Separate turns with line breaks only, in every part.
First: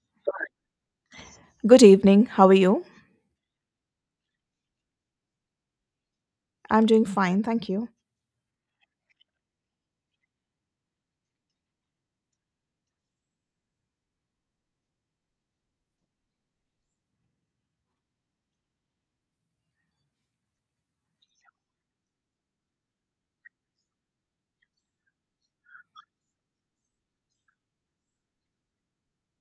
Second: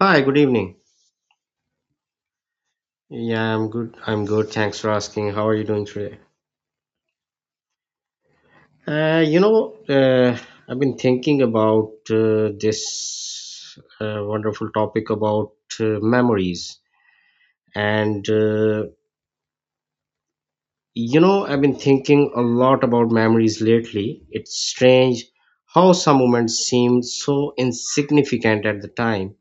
Hi, good evening.
Good evening. How are you?
Yeah, I'm good. I'm good. Thanks for asking. How are you doing today?
I'm doing fine, thank you.
Uh, you know, uh, I've been thinking about this wonderful topic about memories. And, uh, I've been thinking a lot about memories lately. It's strange how some moments seem so insignificant at the time,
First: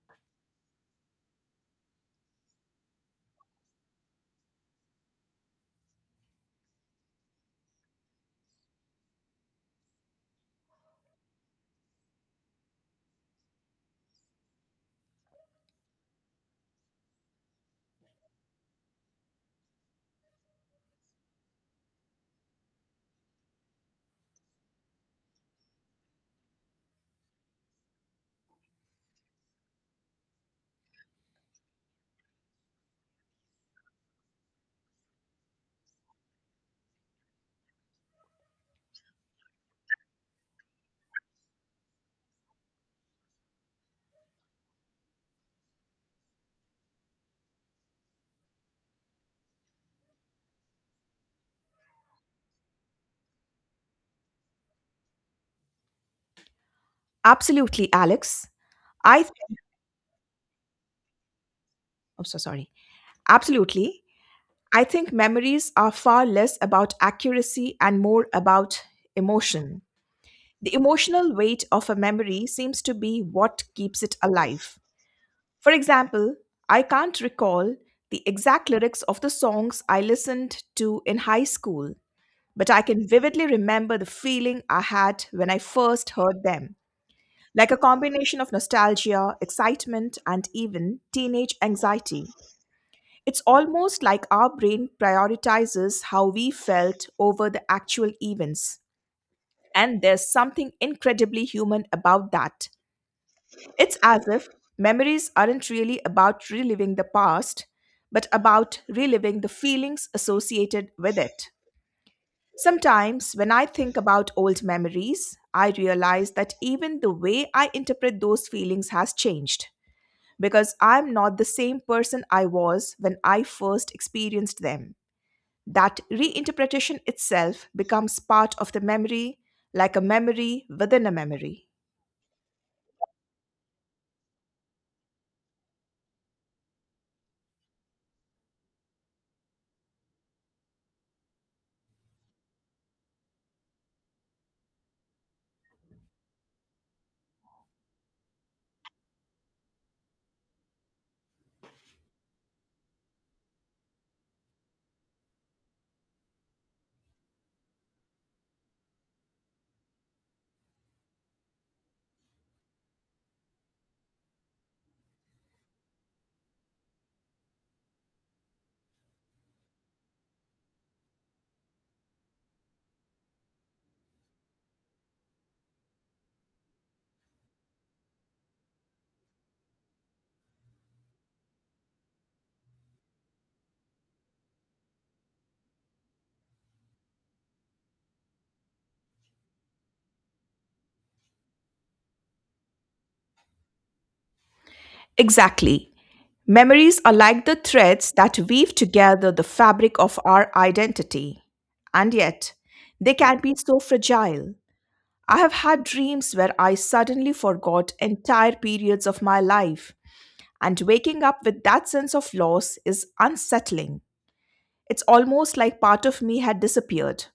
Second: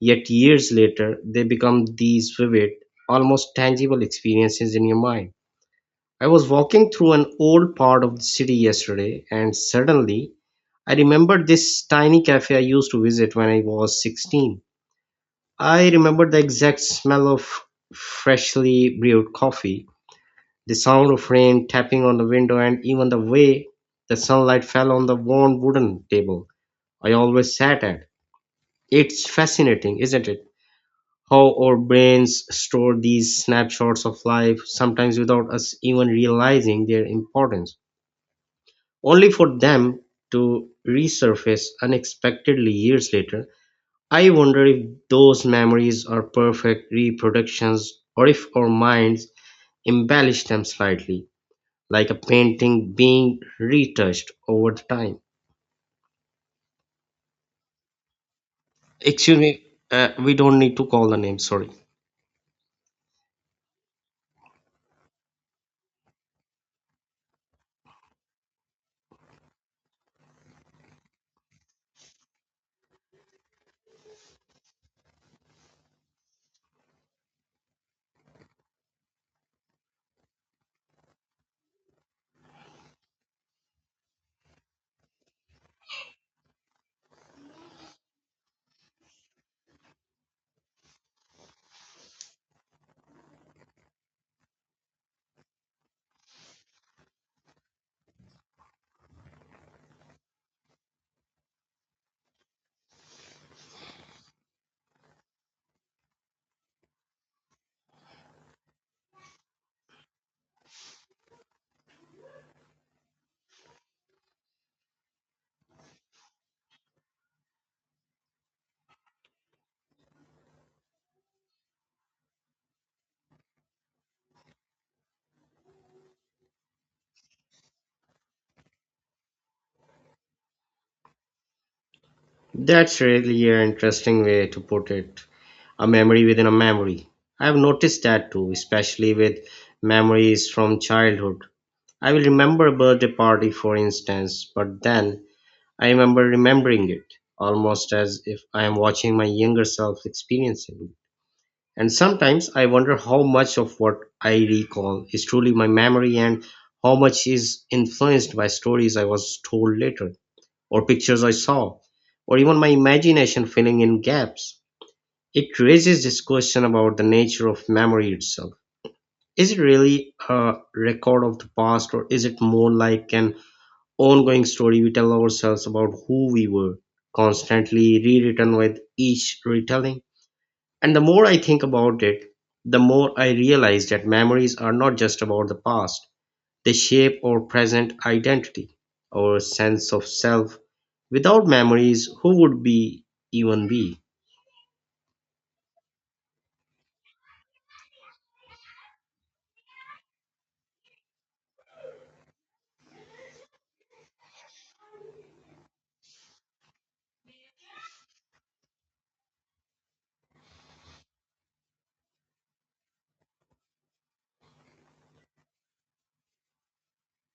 yet years later, they become these vivid, almost tangible experiences in your mind. I was walking through an old part of the city yesterday, and suddenly I remembered this tiny cafe I used to visit when I was 16. I remembered the exact smell of freshly brewed coffee, the sound of rain tapping on the window, and even the way the sunlight fell on the worn wooden table I always sat at. It's fascinating, isn't it? How our brains store these snapshots of life, sometimes without us even realizing their importance, only for them to resurface unexpectedly years later. I wonder if those memories are perfect reproductions or if our minds embellish them slightly, like a painting being retouched over the time.
Absolutely, Alex. I th-
Excuse me, we don't need to call the name, sorry.
I'm so sorry. Absolutely. I think memories are far less about accuracy and more about emotion. The emotional weight of a memory seems to be what keeps it alive. For example, I can't recall the exact lyrics of the songs I listened to in high school, but I can vividly remember the feeling I had when I first heard them. Like a combination of nostalgia, excitement, and even teenage anxiety. It's almost like our brain prioritizes how we felt over the actual events. And there's something incredibly human about that. It's as if memories aren't really about reliving the past, but about reliving the feelings associated with it. Sometimes, when I think about old memories, I realize that even the way I interpret those feelings has changed, because I'm not the same person I was when I first experienced them. That reinterpretation itself becomes part of the memory, like a memory within a memory.
That's really an interesting way to put it. A memory within a memory. I've noticed that too, especially with memories from childhood. I will remember a birthday party, for instance, but then I remember remembering it, almost as if I am watching my younger self experiencing it. And sometimes I wonder how much of what I recall is truly my memory and how much is influenced by stories I was told later, or pictures I saw, or even my imagination filling in gaps. It raises this question about the nature of memory itself. Is it really a record of the past, or is it more like an ongoing story we tell ourselves about who we were, constantly rewritten with each retelling? And the more I think about it, the more I realize that memories are not just about the past. They shape our present identity, our sense of self. Without memories, who would we even be?
Exactly. Memories are like the threads that weave together the fabric of our identity. And yet, they can be so fragile. I have had dreams where I suddenly forgot entire periods of my life, and waking up with that sense of loss is unsettling. It's almost like part of me had disappeared.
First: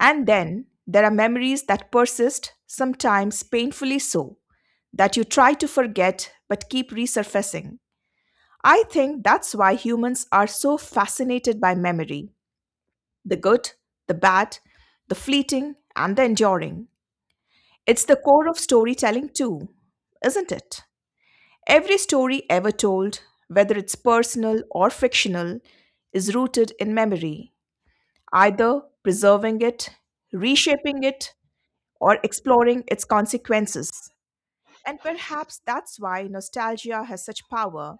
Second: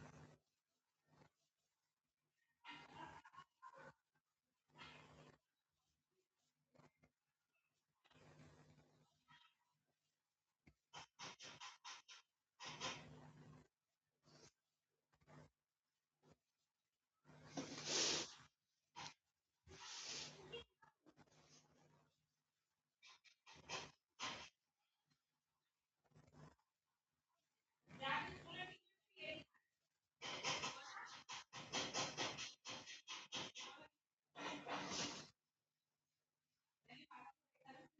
And then there are memories that persist, sometimes painfully so, that you try to forget but keep resurfacing. I think that's why humans are so fascinated by memory: the good, the bad, the fleeting, and the enduring. It's the core of storytelling, too, isn't it? Every story ever told, whether it's personal or fictional, is rooted in memory, either preserving it, reshaping it, or exploring its consequences. And perhaps that's why nostalgia has such power.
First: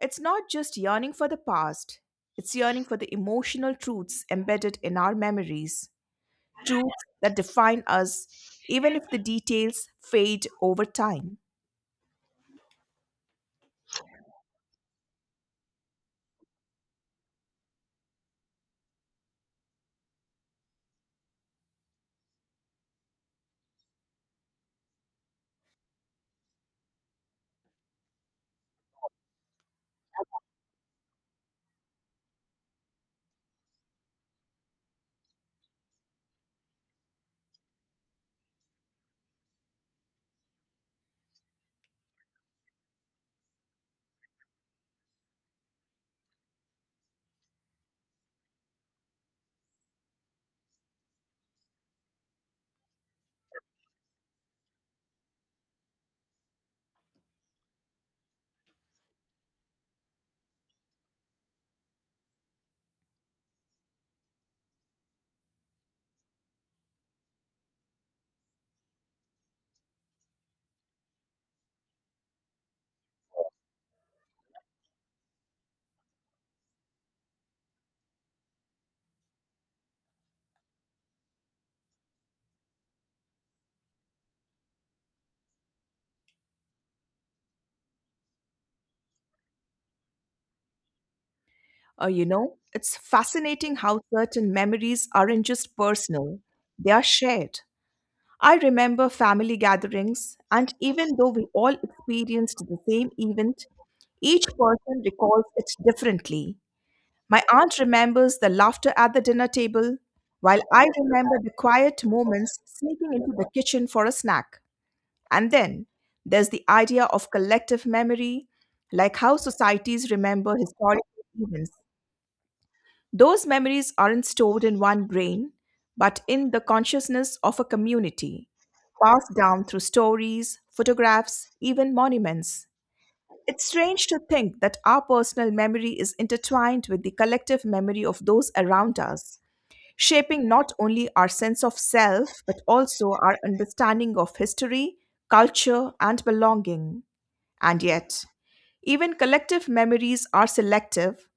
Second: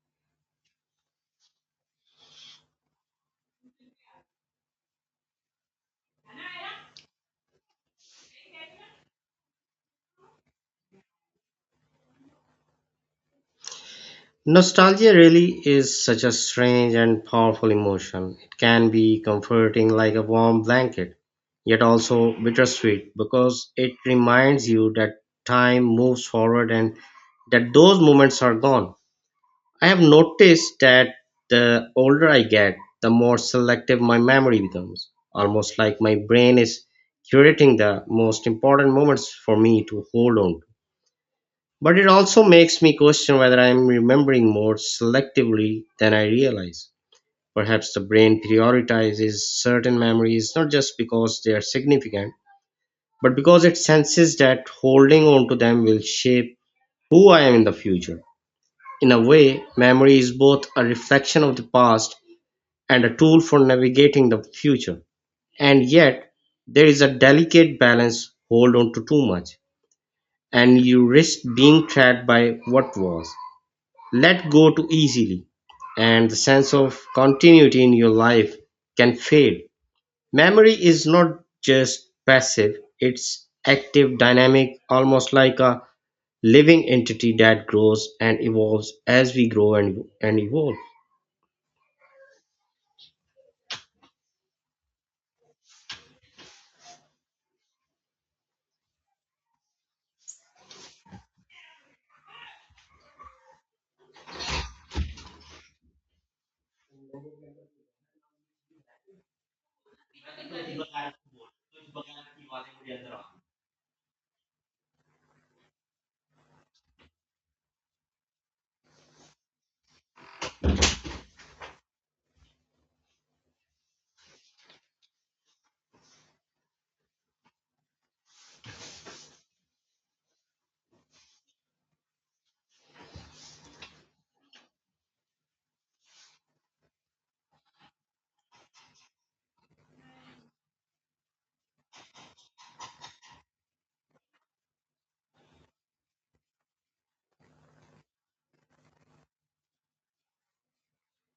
It's not just yearning for the past, it's yearning for the emotional truths embedded in our memories, truths that define us, even if the details fade over time.
Nostalgia really is such a strange and powerful emotion. It can be comforting like a warm blanket, yet also bittersweet because it reminds you that time moves forward and that those moments are gone. I have noticed that the older I get, the more selective my memory becomes. Almost like my brain is curating the most important moments for me to hold on to. But it also makes me question whether I am remembering more selectively than I realize. Perhaps the brain prioritizes certain memories not just because they are significant, but because it senses that holding on to them will shape who I am in the future. In a way, memory is both a reflection of the past and a tool for navigating the future. And yet, there is a delicate balance. Hold on to too much, and you risk being trapped by what was; let go too easily, and the sense of continuity in your life can fade. Memory is not just passive, it's active, dynamic, almost like a living entity that grows and evolves as we grow and evolve.
It's fascinating how certain memories aren't just personal, they are shared. I remember family gatherings, and even though we all experienced the same event, each person recalls it differently. My aunt remembers the laughter at the dinner table, while I remember the quiet moments sneaking into the kitchen for a snack. And then there's the idea of collective memory, like how societies remember historical events. Those memories aren't stored in one brain, but in the consciousness of a community, passed down through stories, photographs, even monuments. It's strange to think that our personal memory is intertwined with the collective memory of those around us, shaping not only our sense of self, but also our understanding of history, culture, and belonging. And yet, even collective memories are selective,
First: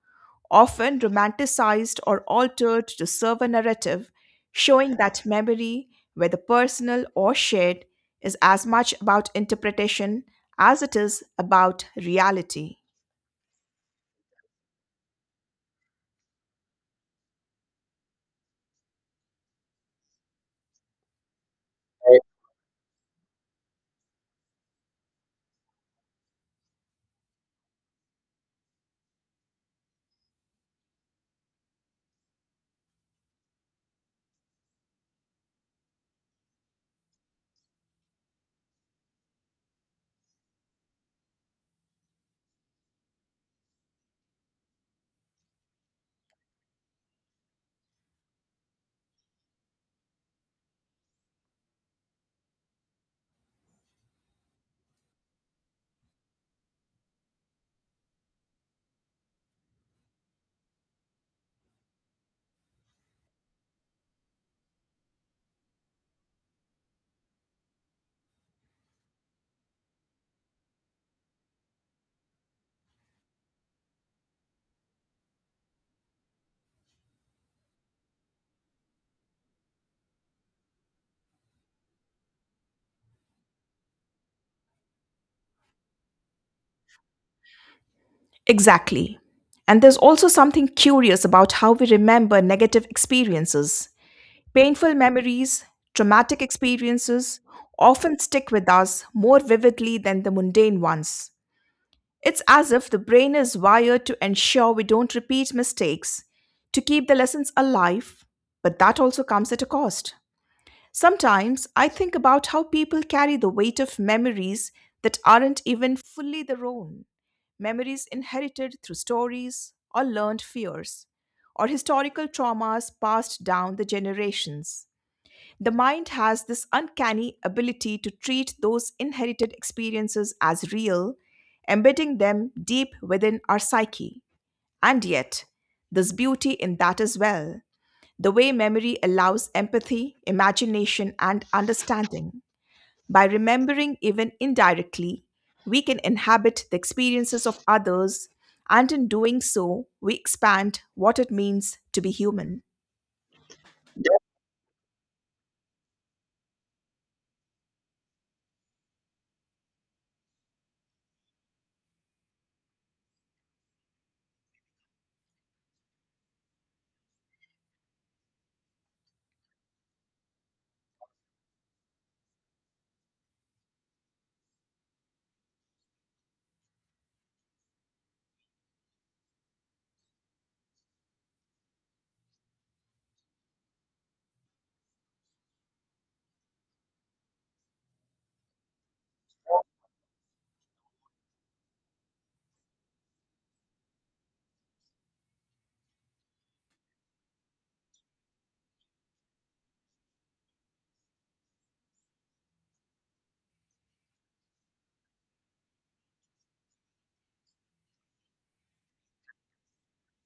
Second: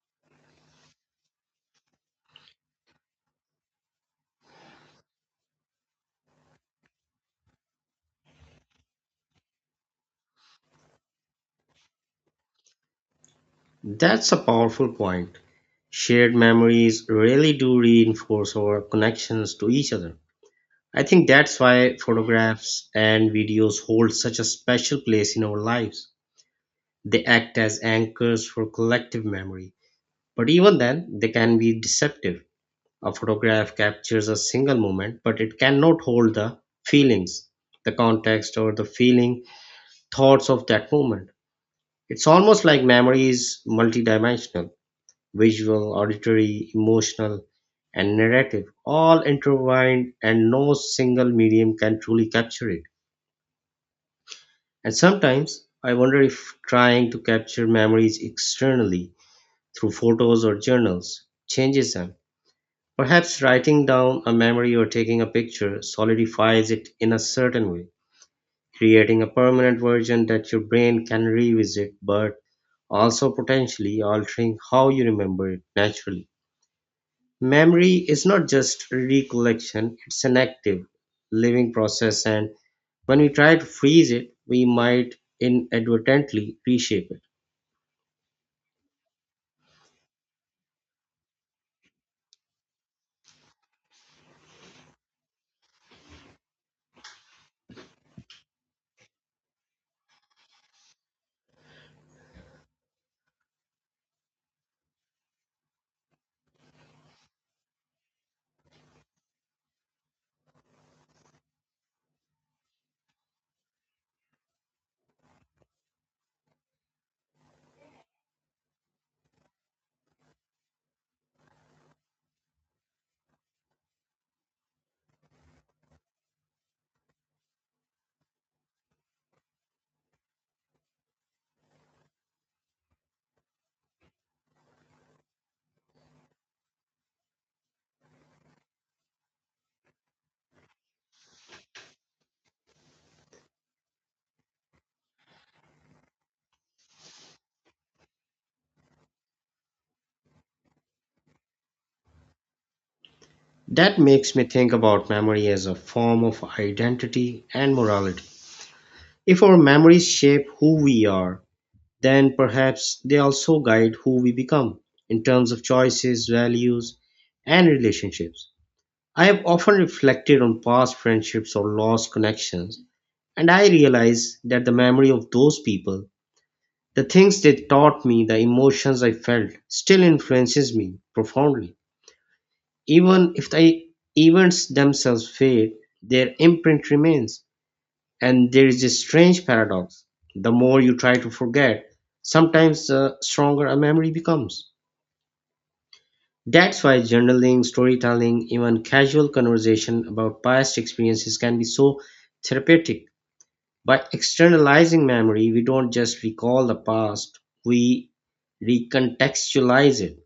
often romanticized or altered to serve a narrative, showing that memory, whether personal or shared, is as much about interpretation as it is about reality.
That's a powerful point. Shared memories really do reinforce our connections to each other. I think that's why photographs and videos hold such a special place in our lives. They act as anchors for collective memory. But even then, they can be deceptive. A photograph captures a single moment, but it cannot hold the feelings, the context, or the feeling thoughts of that moment. It's almost like memory is multidimensional: visual, auditory, emotional, and narrative, all intertwined, and no single medium can truly capture it. And sometimes I wonder if trying to capture memories externally, through photos or journals, changes them. Perhaps writing down a memory or taking a picture solidifies it in a certain way, creating a permanent version that your brain can revisit but also potentially altering how you remember it naturally. Memory is not just recollection, it's an active, living process, and when we try to freeze it, we might inadvertently reshape it.
Exactly. And there's also something curious about how we remember negative experiences. Painful memories, traumatic experiences often stick with us more vividly than the mundane ones. It's as if the brain is wired to ensure we don't repeat mistakes, to keep the lessons alive, but that also comes at a cost. Sometimes I think about how people carry the weight of memories that aren't even fully their own, memories inherited through stories or learned fears, or historical traumas passed down the generations. The mind has this uncanny ability to treat those inherited experiences as real, embedding them deep within our psyche. And yet, there's beauty in that as well: the way memory allows empathy, imagination, and understanding. By remembering, even indirectly, we can inhabit the experiences of others, and in doing so, we expand what it means to be human.
That makes me think about memory as a form of identity and morality. If our memories shape who we are, then perhaps they also guide who we become in terms of choices, values, and relationships. I have often reflected on past friendships or lost connections, and I realize that the memory of those people, the things they taught me, the emotions I felt, still influences me profoundly. Even if the events themselves fade, their imprint remains. And there is a strange paradox. The more you try to forget, sometimes the stronger a memory becomes. That's why journaling, storytelling, even casual conversation about past experiences can be so therapeutic. By externalizing memory, we don't just recall the past, we recontextualize it,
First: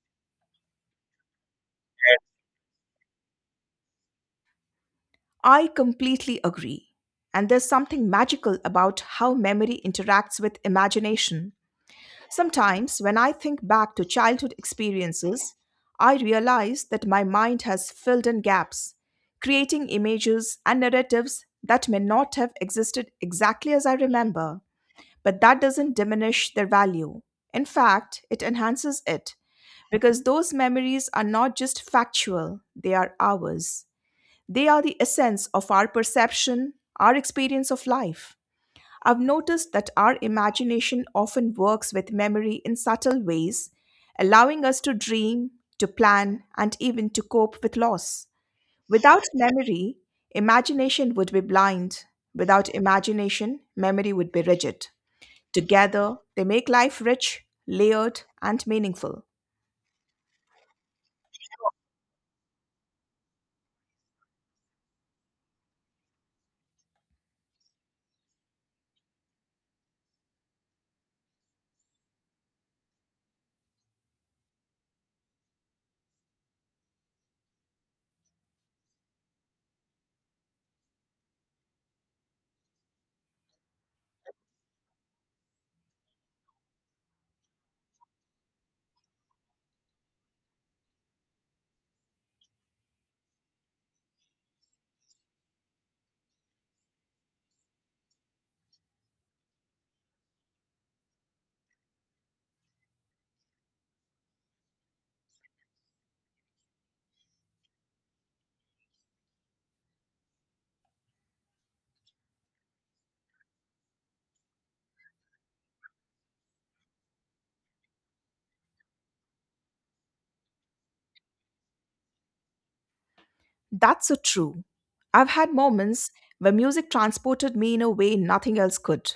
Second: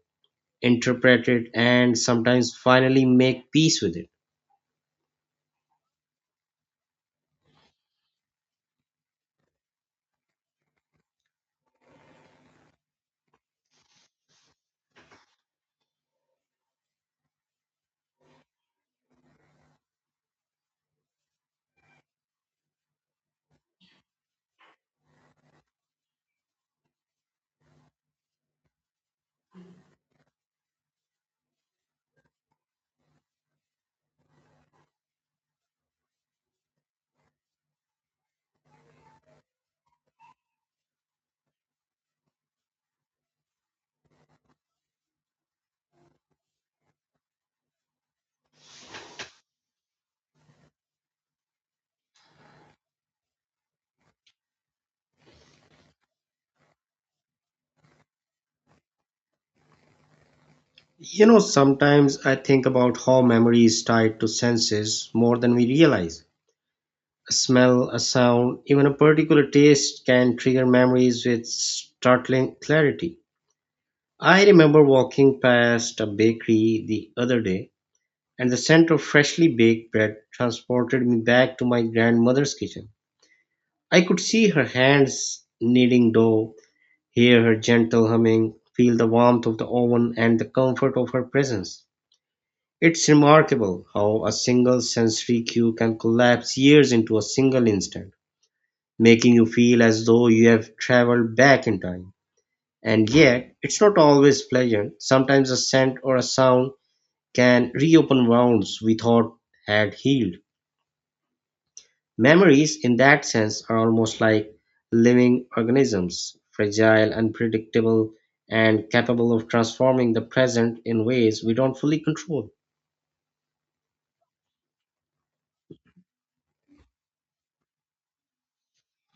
interpret it, and sometimes finally make peace with it.
I completely agree. And there's something magical about how memory interacts with imagination. Sometimes, when I think back to childhood experiences, I realize that my mind has filled in gaps, creating images and narratives that may not have existed exactly as I remember. But that doesn't diminish their value. In fact, it enhances it, because those memories are not just factual, they are ours. They are the essence of our perception, our experience of life. I've noticed that our imagination often works with memory in subtle ways, allowing us to dream, to plan, and even to cope with loss. Without memory, imagination would be blind. Without imagination, memory would be rigid. Together, they make life rich, layered, and meaningful.
You know, sometimes I think about how memory is tied to senses more than we realize. A smell, a sound, even a particular taste can trigger memories with startling clarity. I remember walking past a bakery the other day and the scent of freshly baked bread transported me back to my grandmother's kitchen. I could see her hands kneading dough, hear her gentle humming, feel the warmth of the oven and the comfort of her presence. It's remarkable how a single sensory cue can collapse years into a single instant, making you feel as though you have traveled back in time. And yet, it's not always pleasant. Sometimes a scent or a sound can reopen wounds we thought had healed. Memories, in that sense, are almost like living organisms, fragile, unpredictable, and capable of transforming the present in ways we don't fully control.
That's so true. I've had moments where music transported me in a way nothing else could.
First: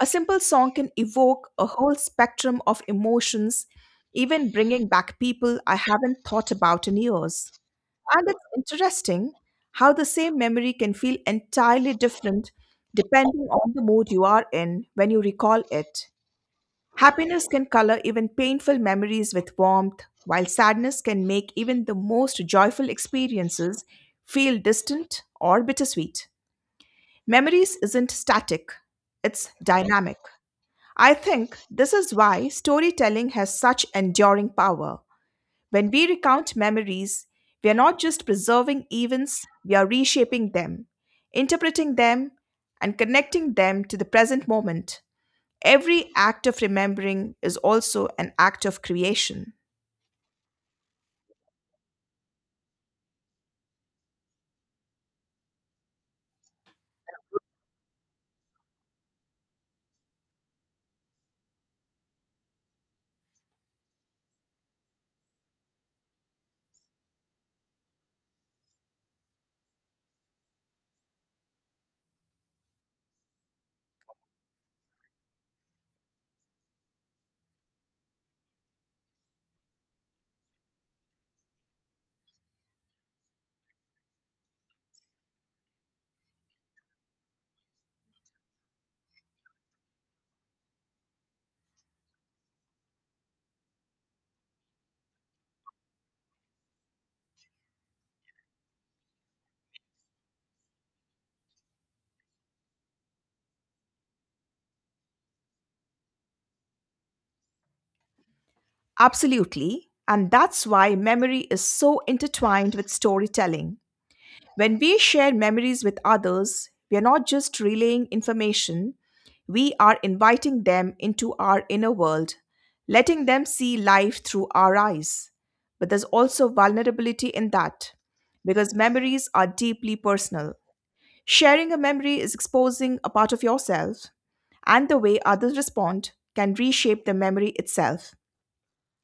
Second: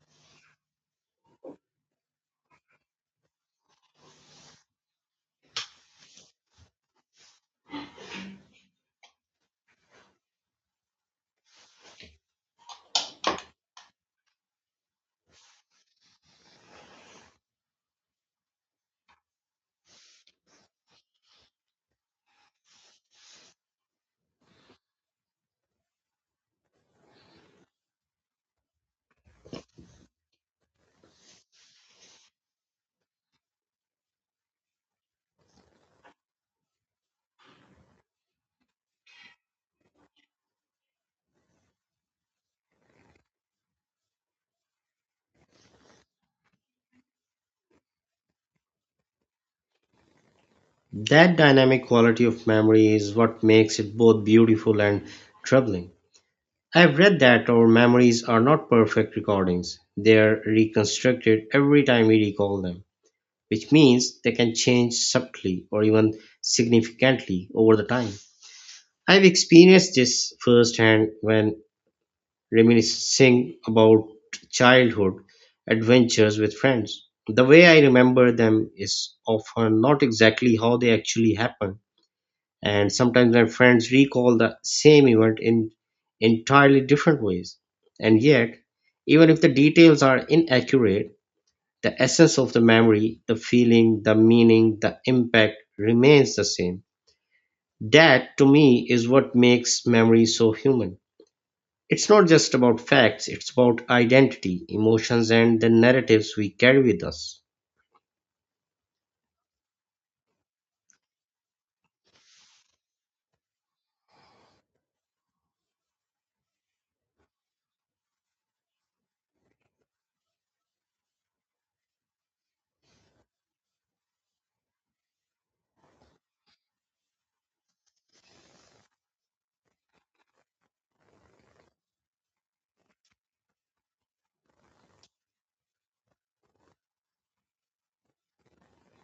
A simple song can evoke a whole spectrum of emotions, even bringing back people I haven't thought about in years. And it's interesting how the same memory can feel entirely different depending on the mood you are in when you recall it. Happiness can color even painful memories with warmth, while sadness can make even the most joyful experiences feel distant or bittersweet. Memories isn't static, it's dynamic. I think this is why storytelling has such enduring power. When we recount memories, we are not just preserving events, we are reshaping them, interpreting them, and connecting them to the present moment. Every act of remembering is also an act of creation.
That dynamic quality of memory is what makes it both beautiful and troubling. I've read that our memories are not perfect recordings, they are reconstructed every time we recall them, which means they can change subtly or even significantly over the time. I've experienced this firsthand when reminiscing about childhood adventures with friends. The way I remember them is often not exactly how they actually happened, and sometimes my friends recall the same event in entirely different ways. And yet, even if the details are inaccurate, the essence of the memory, the feeling, the meaning, the impact remains the same. That, to me, is what makes memory so human. It's not just about facts, it's about identity, emotions, and the narratives we carry with us.
Absolutely. And that's why memory is so intertwined with storytelling. When we share memories with others, we are not just relaying information, we are inviting them into our inner world, letting them see life through our eyes. But there's also vulnerability in that, because memories are deeply personal. Sharing a memory is exposing a part of yourself, and the way others respond can reshape the memory itself.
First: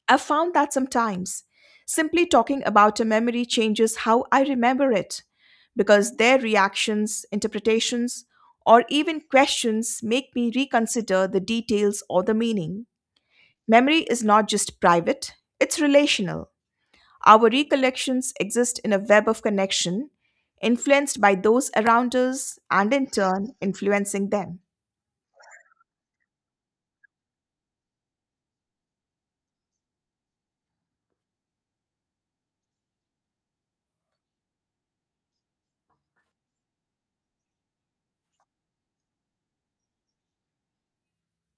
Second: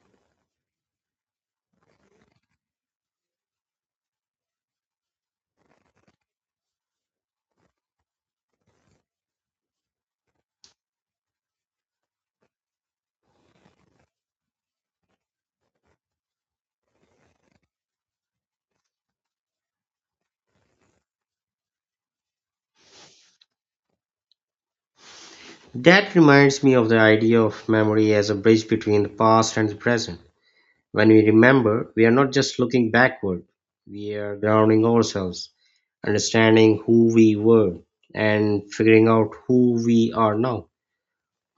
I've found that sometimes simply talking about a memory changes how I remember it, because their reactions, interpretations, or even questions make me reconsider the details or the meaning. Memory is not just private, it's relational. Our recollections exist in a web of connection, influenced by those around us and in turn influencing them.
That reminds me of the idea of memory as a bridge between the past and the present. When we remember, we are not just looking backward, we are grounding ourselves, understanding who we were, and figuring out who we are now.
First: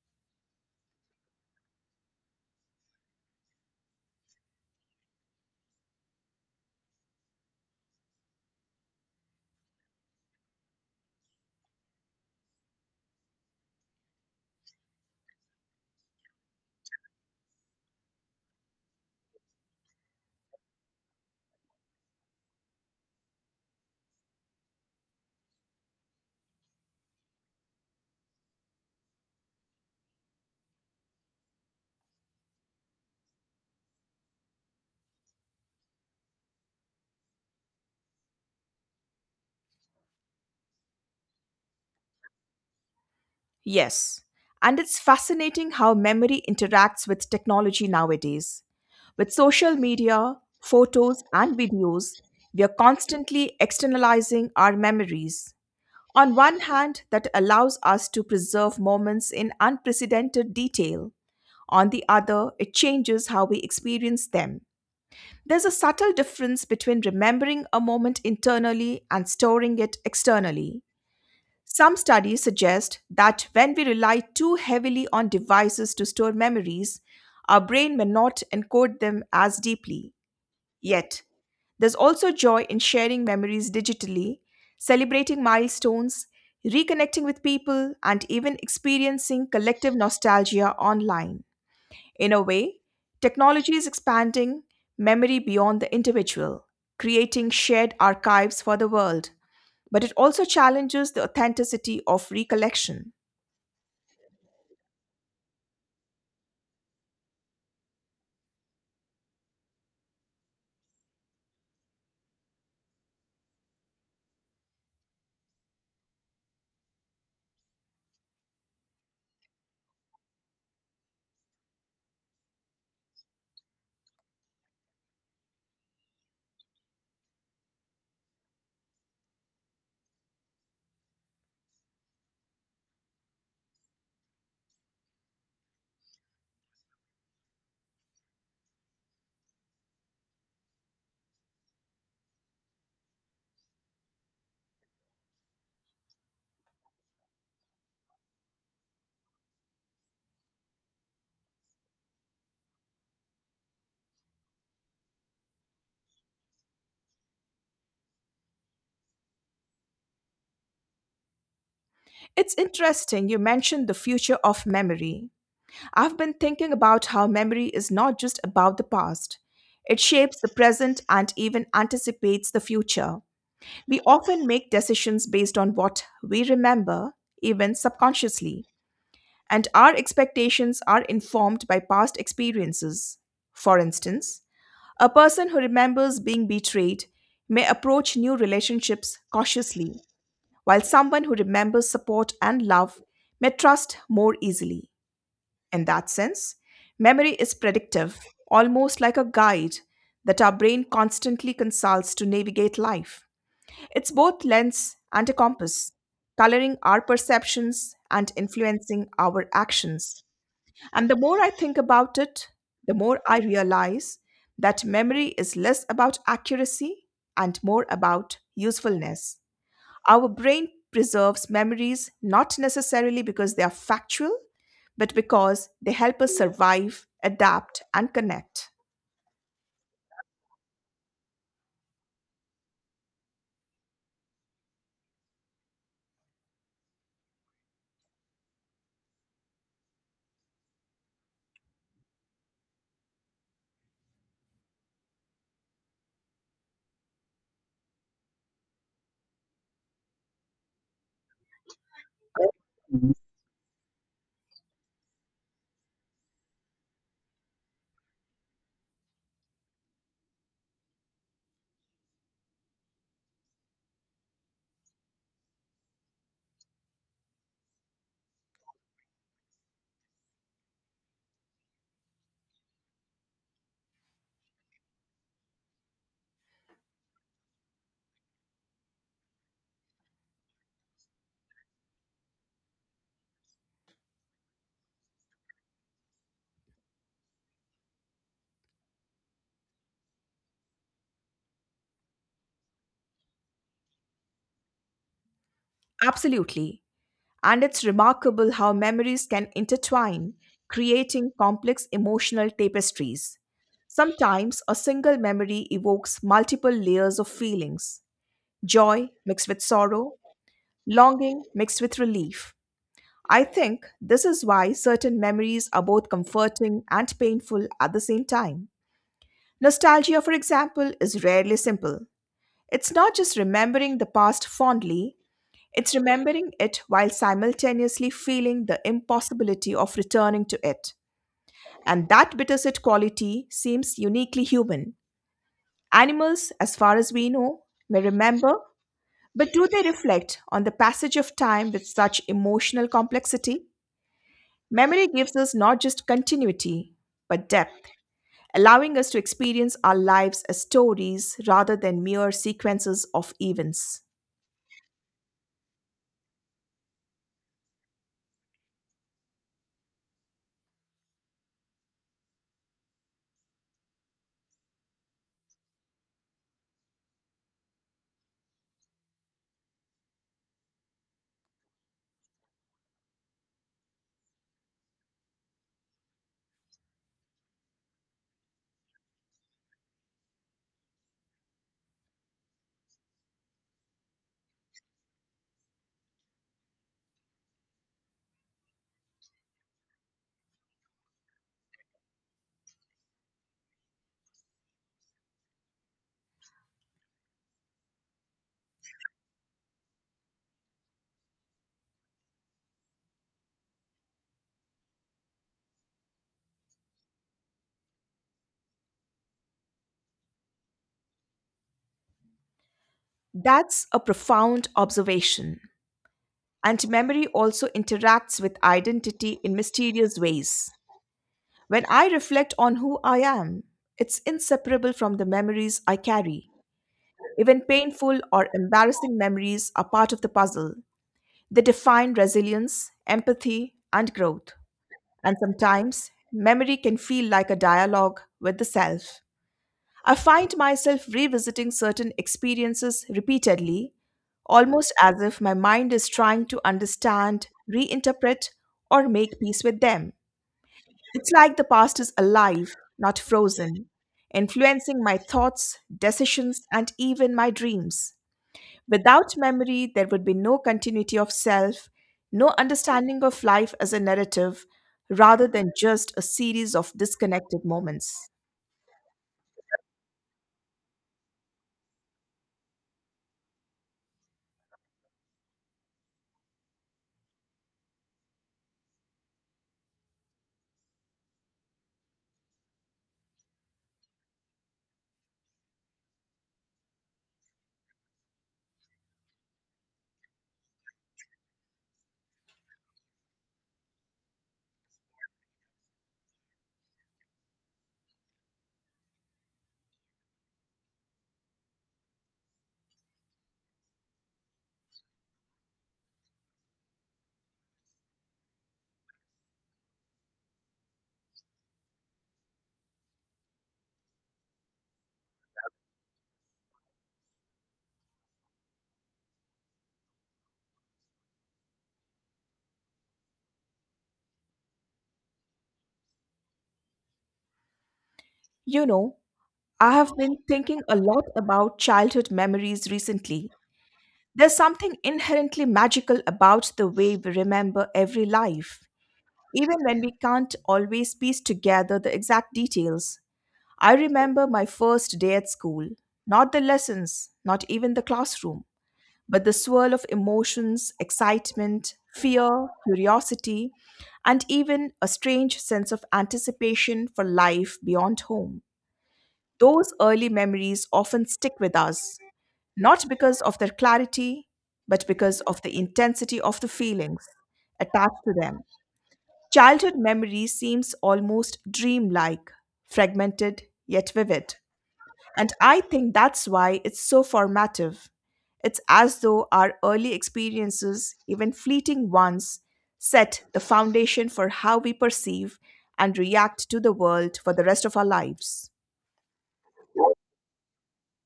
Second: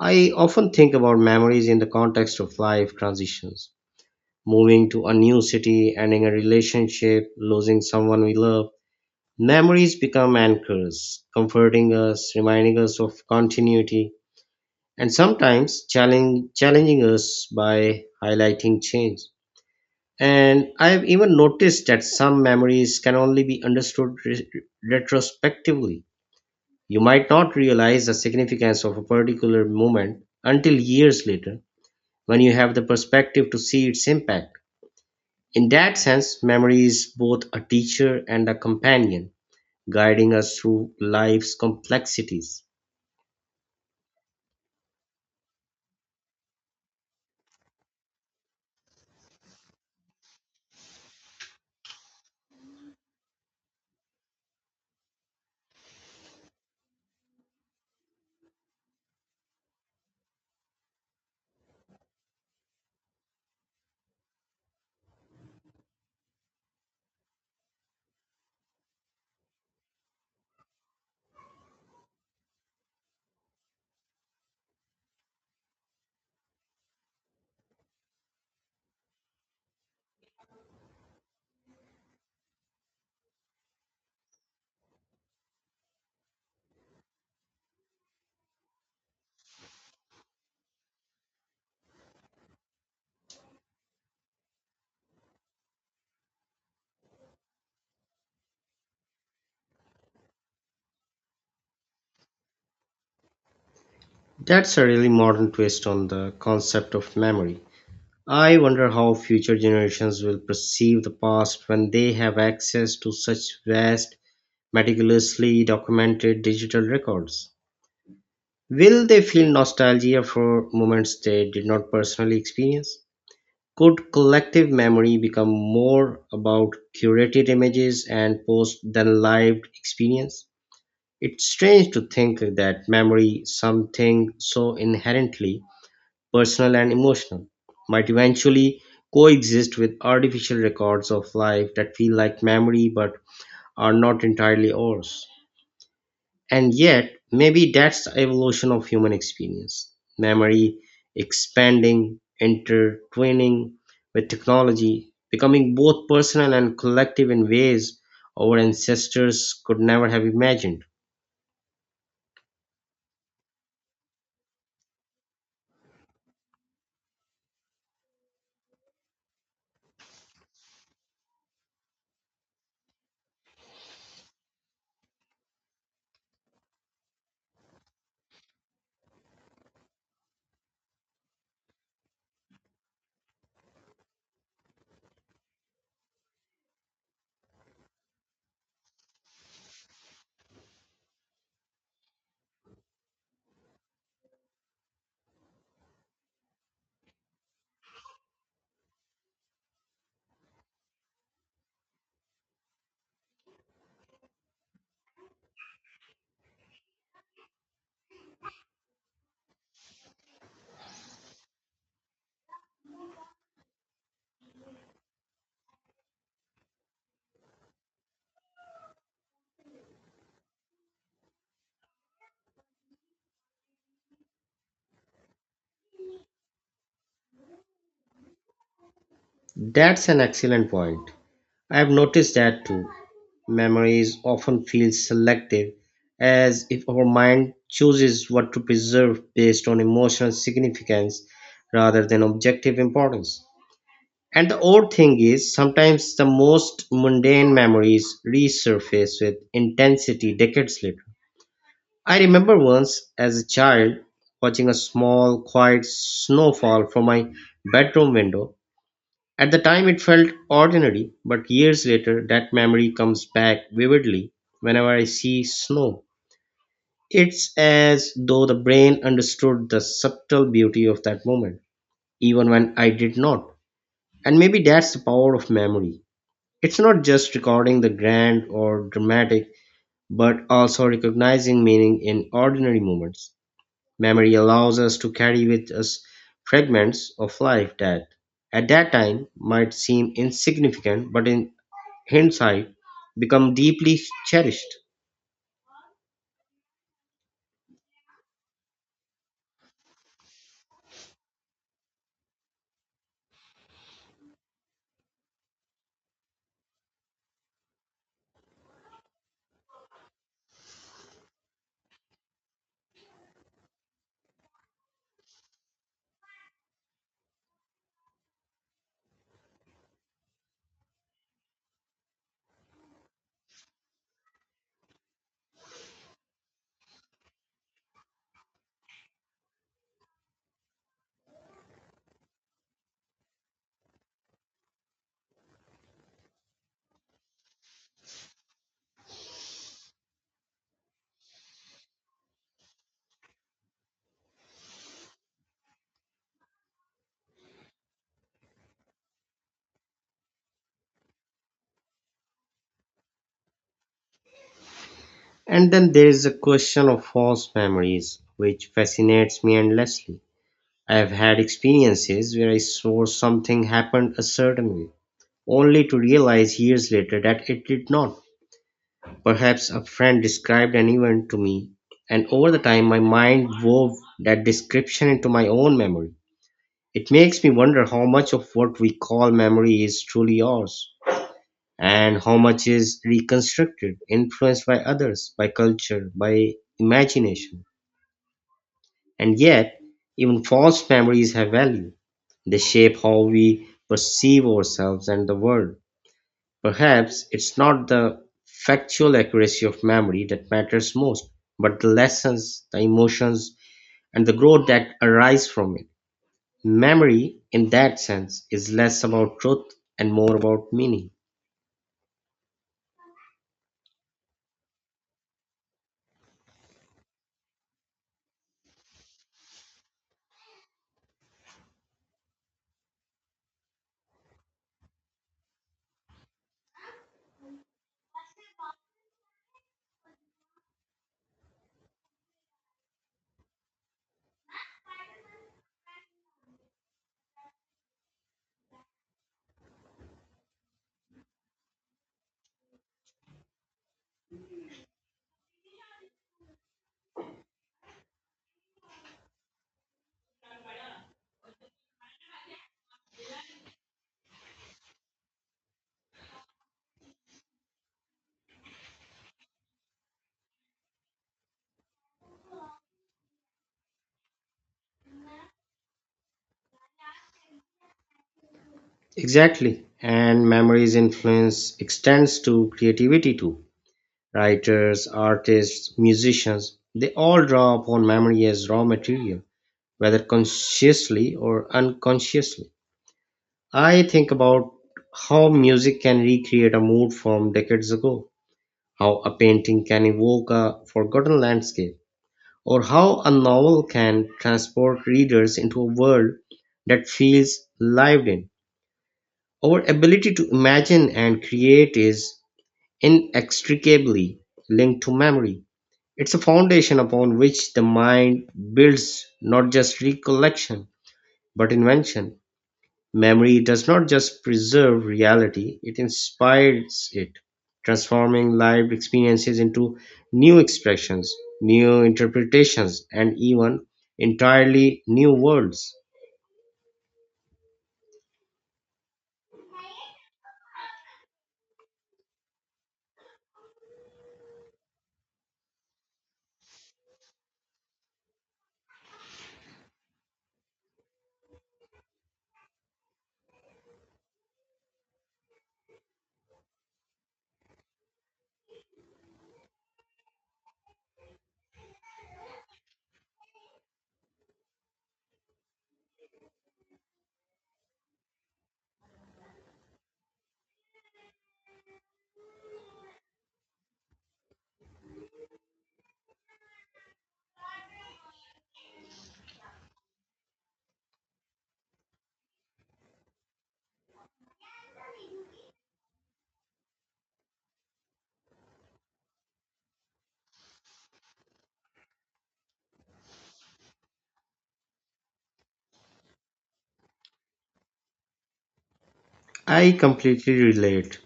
I often think about memories in the context of life transitions: moving to a new city, ending a relationship, losing someone we love. Memories become anchors, comforting us, reminding us of continuity, and sometimes challenging us by highlighting change. And I've even noticed that some memories can only be understood retrospectively. You might not realize the significance of a particular moment until years later when you have the perspective to see its impact. In that sense, memory is both a teacher and a companion, guiding us through life's complexities.
Yes, and it's fascinating how memory interacts with technology nowadays. With social media, photos, and videos, we are constantly externalizing our memories. On one hand, that allows us to preserve moments in unprecedented detail. On the other, it changes how we experience them. There's a subtle difference between remembering a moment internally and storing it externally. Some studies suggest that when we rely too heavily on devices to store memories, our brain may not encode them as deeply. Yet, there's also joy in sharing memories digitally, celebrating milestones, reconnecting with people, and even experiencing collective nostalgia online. In a way, technology is expanding memory beyond the individual, creating shared archives for the world, but it also challenges the authenticity of recollection.
That's a really modern twist on the concept of memory. I wonder how future generations will perceive the past when they have access to such vast, meticulously documented digital records. Will they feel nostalgia for moments they did not personally experience? Could collective memory become more about curated images and post than lived experience? It's strange to think that memory, something so inherently personal and emotional, might eventually coexist with artificial records of life that feel like memory but are not entirely ours. And yet, maybe that's the evolution of human experience. Memory expanding, intertwining with technology, becoming both personal and collective in ways our ancestors could never have imagined.
It's interesting you mentioned the future of memory. I've been thinking about how memory is not just about the past, it shapes the present and even anticipates the future. We often make decisions based on what we remember, even subconsciously, and our expectations are informed by past experiences. For instance, a person who remembers being betrayed may approach new relationships cautiously, while someone who remembers support and love may trust more easily. In that sense, memory is predictive, almost like a guide that our brain constantly consults to navigate life. It's both lens and a compass, coloring our perceptions and influencing our actions. And the more I think about it, the more I realize that memory is less about accuracy and more about usefulness. Our brain preserves memories not necessarily because they are factual, but because they help us survive, adapt, and connect.
That's an excellent point. I've noticed that too. Memories often feel selective, as if our mind chooses what to preserve based on emotional significance rather than objective importance. And the odd thing is, sometimes the most mundane memories resurface with intensity decades later. I remember once as a child watching a small, quiet snowfall from my bedroom window. At the time it felt ordinary, but years later that memory comes back vividly whenever I see snow. It's as though the brain understood the subtle beauty of that moment, even when I did not. And maybe that's the power of memory. It's not just recording the grand or dramatic, but also recognizing meaning in ordinary moments. Memory allows us to carry with us fragments of life that at that time might seem insignificant but in hindsight become deeply cherished.
Absolutely. And it's remarkable how memories can intertwine, creating complex emotional tapestries. Sometimes a single memory evokes multiple layers of feelings: joy mixed with sorrow, longing mixed with relief. I think this is why certain memories are both comforting and painful at the same time. Nostalgia, for example, is rarely simple. It's not just remembering the past fondly, it's remembering it while simultaneously feeling the impossibility of returning to it. And that bittersweet quality seems uniquely human. Animals, as far as we know, may remember, but do they reflect on the passage of time with such emotional complexity? Memory gives us not just continuity, but depth, allowing us to experience our lives as stories rather than mere sequences of events.
And then there is a question of false memories, which fascinates me endlessly. I have had experiences where I swore something happened a certain way, only to realize years later that it did not. Perhaps a friend described an event to me, and over the time my mind wove that description into my own memory. It makes me wonder how much of what we call memory is truly ours and how much is reconstructed, influenced by others, by culture, by imagination. And yet, even false memories have value. They shape how we perceive ourselves and the world. Perhaps it's not the factual accuracy of memory that matters most, but the lessons, the emotions, and the growth that arise from it. Memory, in that sense, is less about truth and more about meaning.
That's a profound observation. And memory also interacts with identity in mysterious ways. When I reflect on who I am, it's inseparable from the memories I carry. Even painful or embarrassing memories are part of the puzzle. They define resilience, empathy, and growth. And sometimes, memory can feel like a dialogue with the self. I find myself revisiting certain experiences repeatedly, almost as if my mind is trying to understand, reinterpret, or make peace with them. It's like the past is alive, not frozen, influencing my thoughts, decisions, and even my dreams. Without memory, there would be no continuity of self, no understanding of life as a narrative, rather than just a series of disconnected moments.
Exactly. And memory's influence extends to creativity too. Writers, artists, musicians, they all draw upon memory as raw material, whether consciously or unconsciously. I think about how music can recreate a mood from decades ago, how a painting can evoke a forgotten landscape, or how a novel can transport readers into a world that feels lived in. Our ability to imagine and create is inextricably linked to memory. It's a foundation upon which the mind builds not just recollection, but invention. Memory does not just preserve reality, it inspires it, transforming lived experiences into new expressions, new interpretations, and even entirely new worlds.
You know, I have been thinking a lot about childhood memories recently. There's something inherently magical about the way we remember every life, even when we can't always piece together the exact details. I remember my first day at school, not the lessons, not even the classroom, but the swirl of emotions, excitement, fear, curiosity, and even a strange sense of anticipation for life beyond home. Those early memories often stick with us, not because of their clarity, but because of the intensity of the feelings attached to them. Childhood memory seems almost dreamlike, fragmented yet vivid. And I think that's why it's so formative. It's as though our early experiences, even fleeting ones, set the foundation for how we perceive and react to the world for the rest of our lives.
I completely relate.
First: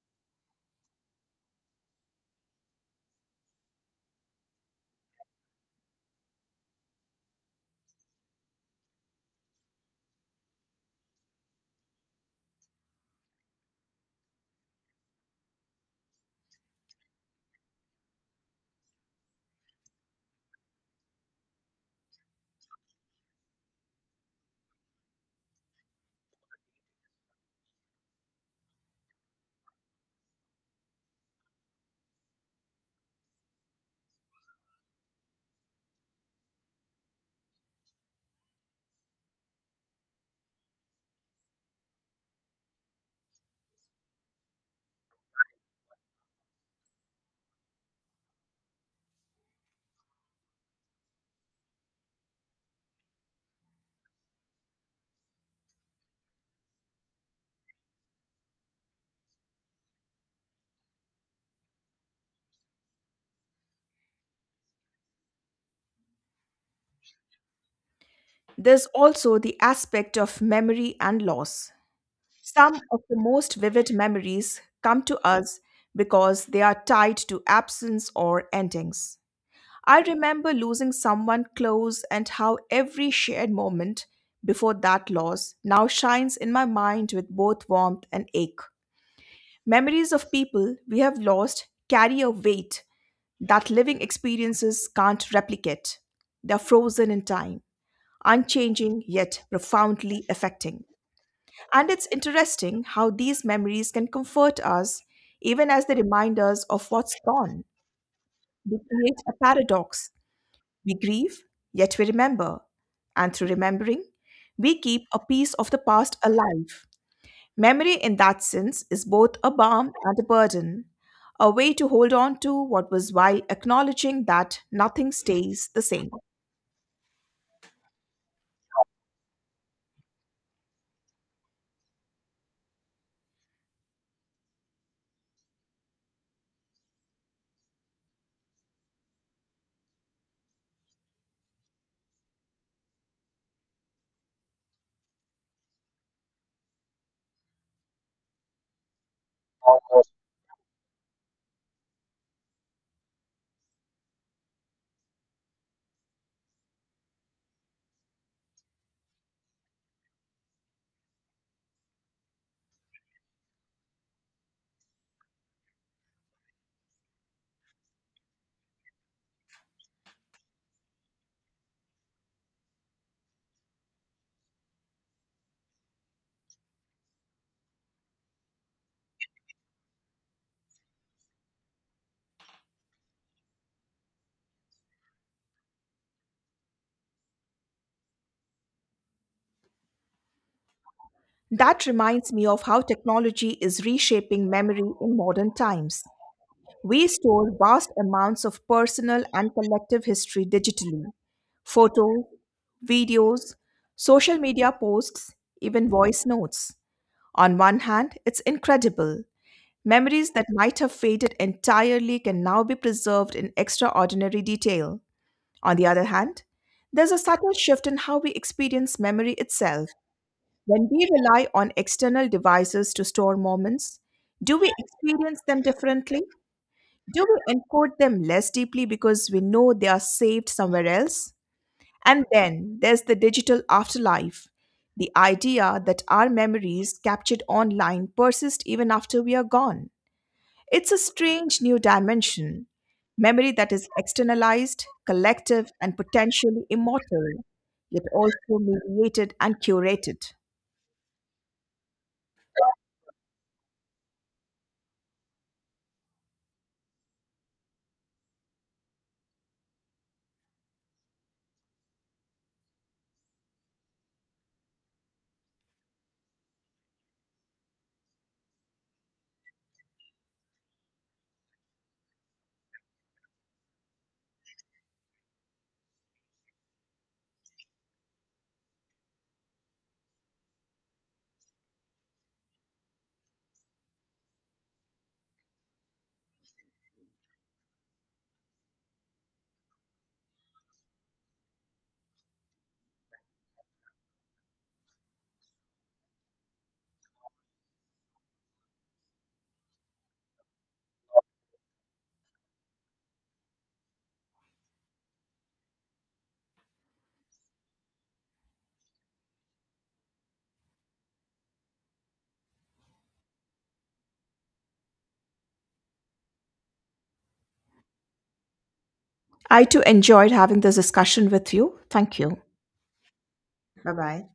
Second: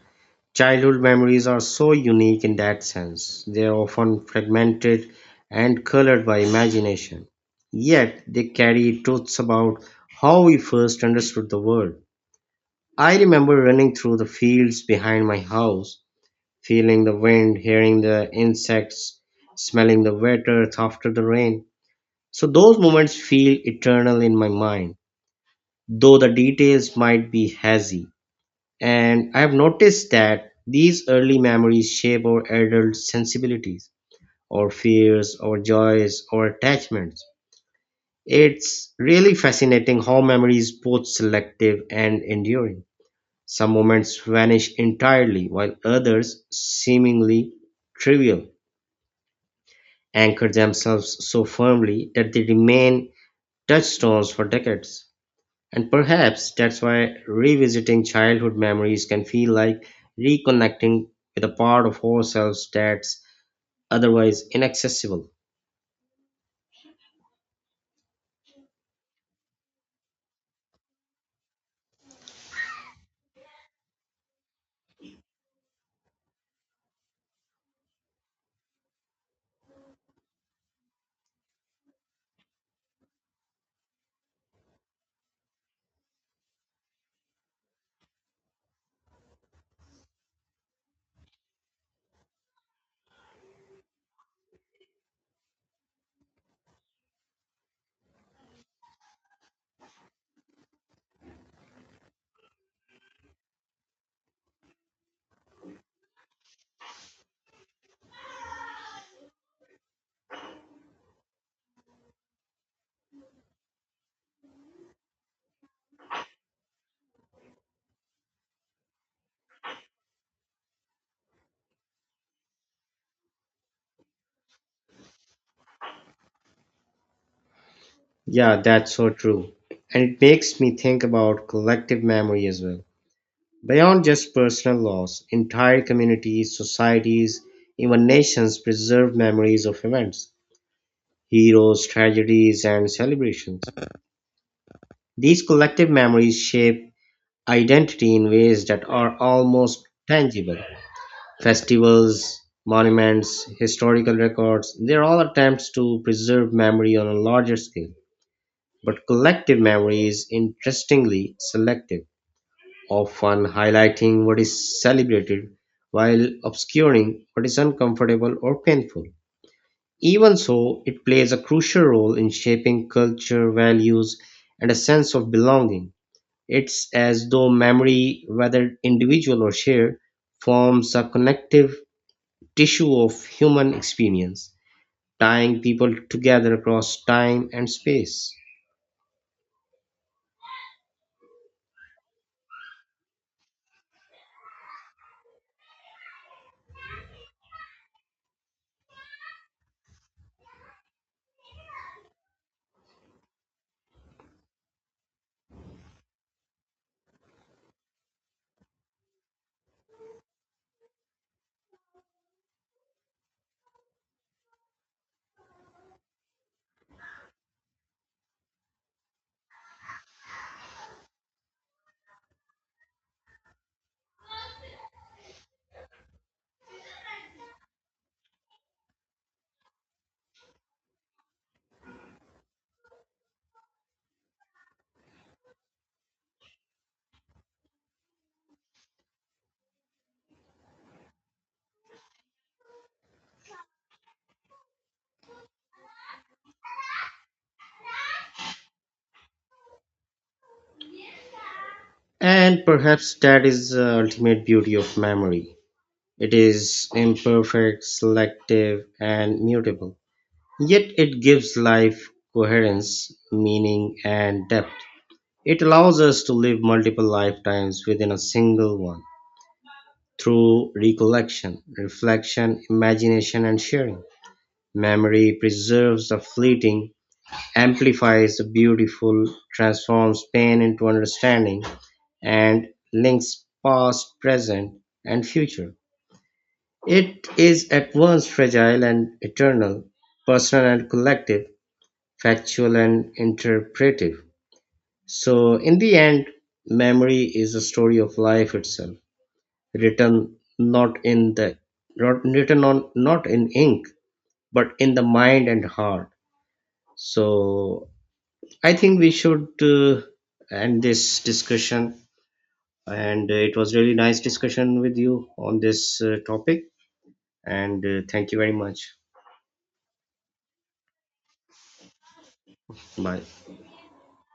Childhood memories are so unique in that sense. They are often fragmented and colored by imagination. Yet they carry truths about how we first understood the world. I remember running through the fields behind my house, feeling the wind, hearing the insects, smelling the wet earth after the rain. So those moments feel eternal in my mind, though the details might be hazy. And I have noticed that these early memories shape our adult sensibilities, our fears, our joys, our attachments. It's really fascinating how memory is both selective and enduring. Some moments vanish entirely, while others, seemingly trivial, anchor themselves so firmly that they remain touchstones for decades. And perhaps that's why revisiting childhood memories can feel like reconnecting with a part of ourselves that's otherwise inaccessible.
There's also the aspect of memory and loss. Some of the most vivid memories come to us because they are tied to absence or endings. I remember losing someone close and how every shared moment before that loss now shines in my mind with both warmth and ache. Memories of people we have lost carry a weight that living experiences can't replicate. They're frozen in time, unchanging yet profoundly affecting. And it's interesting how these memories can comfort us even as they remind us of what's gone. They create a paradox. We grieve, yet we remember. And through remembering, we keep a piece of the past alive. Memory, in that sense, is both a balm and a burden, a way to hold on to what was while acknowledging that nothing stays the same.
Yeah, that's so true. And it makes me think about collective memory as well. Beyond just personal loss, entire communities, societies, even nations preserve memories of events, heroes, tragedies, and celebrations. These collective memories shape identity in ways that are almost tangible. Festivals, monuments, historical records, they're all attempts to preserve memory on a larger scale. But collective memory is interestingly selective, often highlighting what is celebrated while obscuring what is uncomfortable or painful. Even so, it plays a crucial role in shaping culture, values, and a sense of belonging. It's as though memory, whether individual or shared, forms a connective tissue of human experience, tying people together across time and space.
That reminds me of how technology is reshaping memory in modern times. We store vast amounts of personal and collective history digitally: photos, videos, social media posts, even voice notes. On one hand, it's incredible. Memories that might have faded entirely can now be preserved in extraordinary detail. On the other hand, there's a subtle shift in how we experience memory itself. When we rely on external devices to store moments, do we experience them differently? Do we encode them less deeply because we know they are saved somewhere else? And then there's the digital afterlife, the idea that our memories captured online persist even after we are gone. It's a strange new dimension: memory that is externalized, collective, and potentially immortal, yet also mediated and curated.
And perhaps that is the ultimate beauty of memory. It is imperfect, selective, and mutable. Yet it gives life coherence, meaning, and depth. It allows us to live multiple lifetimes within a single one through recollection, reflection, imagination, and sharing. Memory preserves the fleeting amplifies the beautiful, transforms pain into understanding, and links past, present, and future. It is at once fragile and eternal, personal and collective, factual and interpretive. So, in the end, memory is a story of life itself, written not in the not, written on not in ink, but in the mind and heart. So, I think we should end this discussion. And it was really nice discussion with you on this topic. And thank you very much.
I too enjoyed having this discussion with you. Thank you.
Bye.
Bye bye.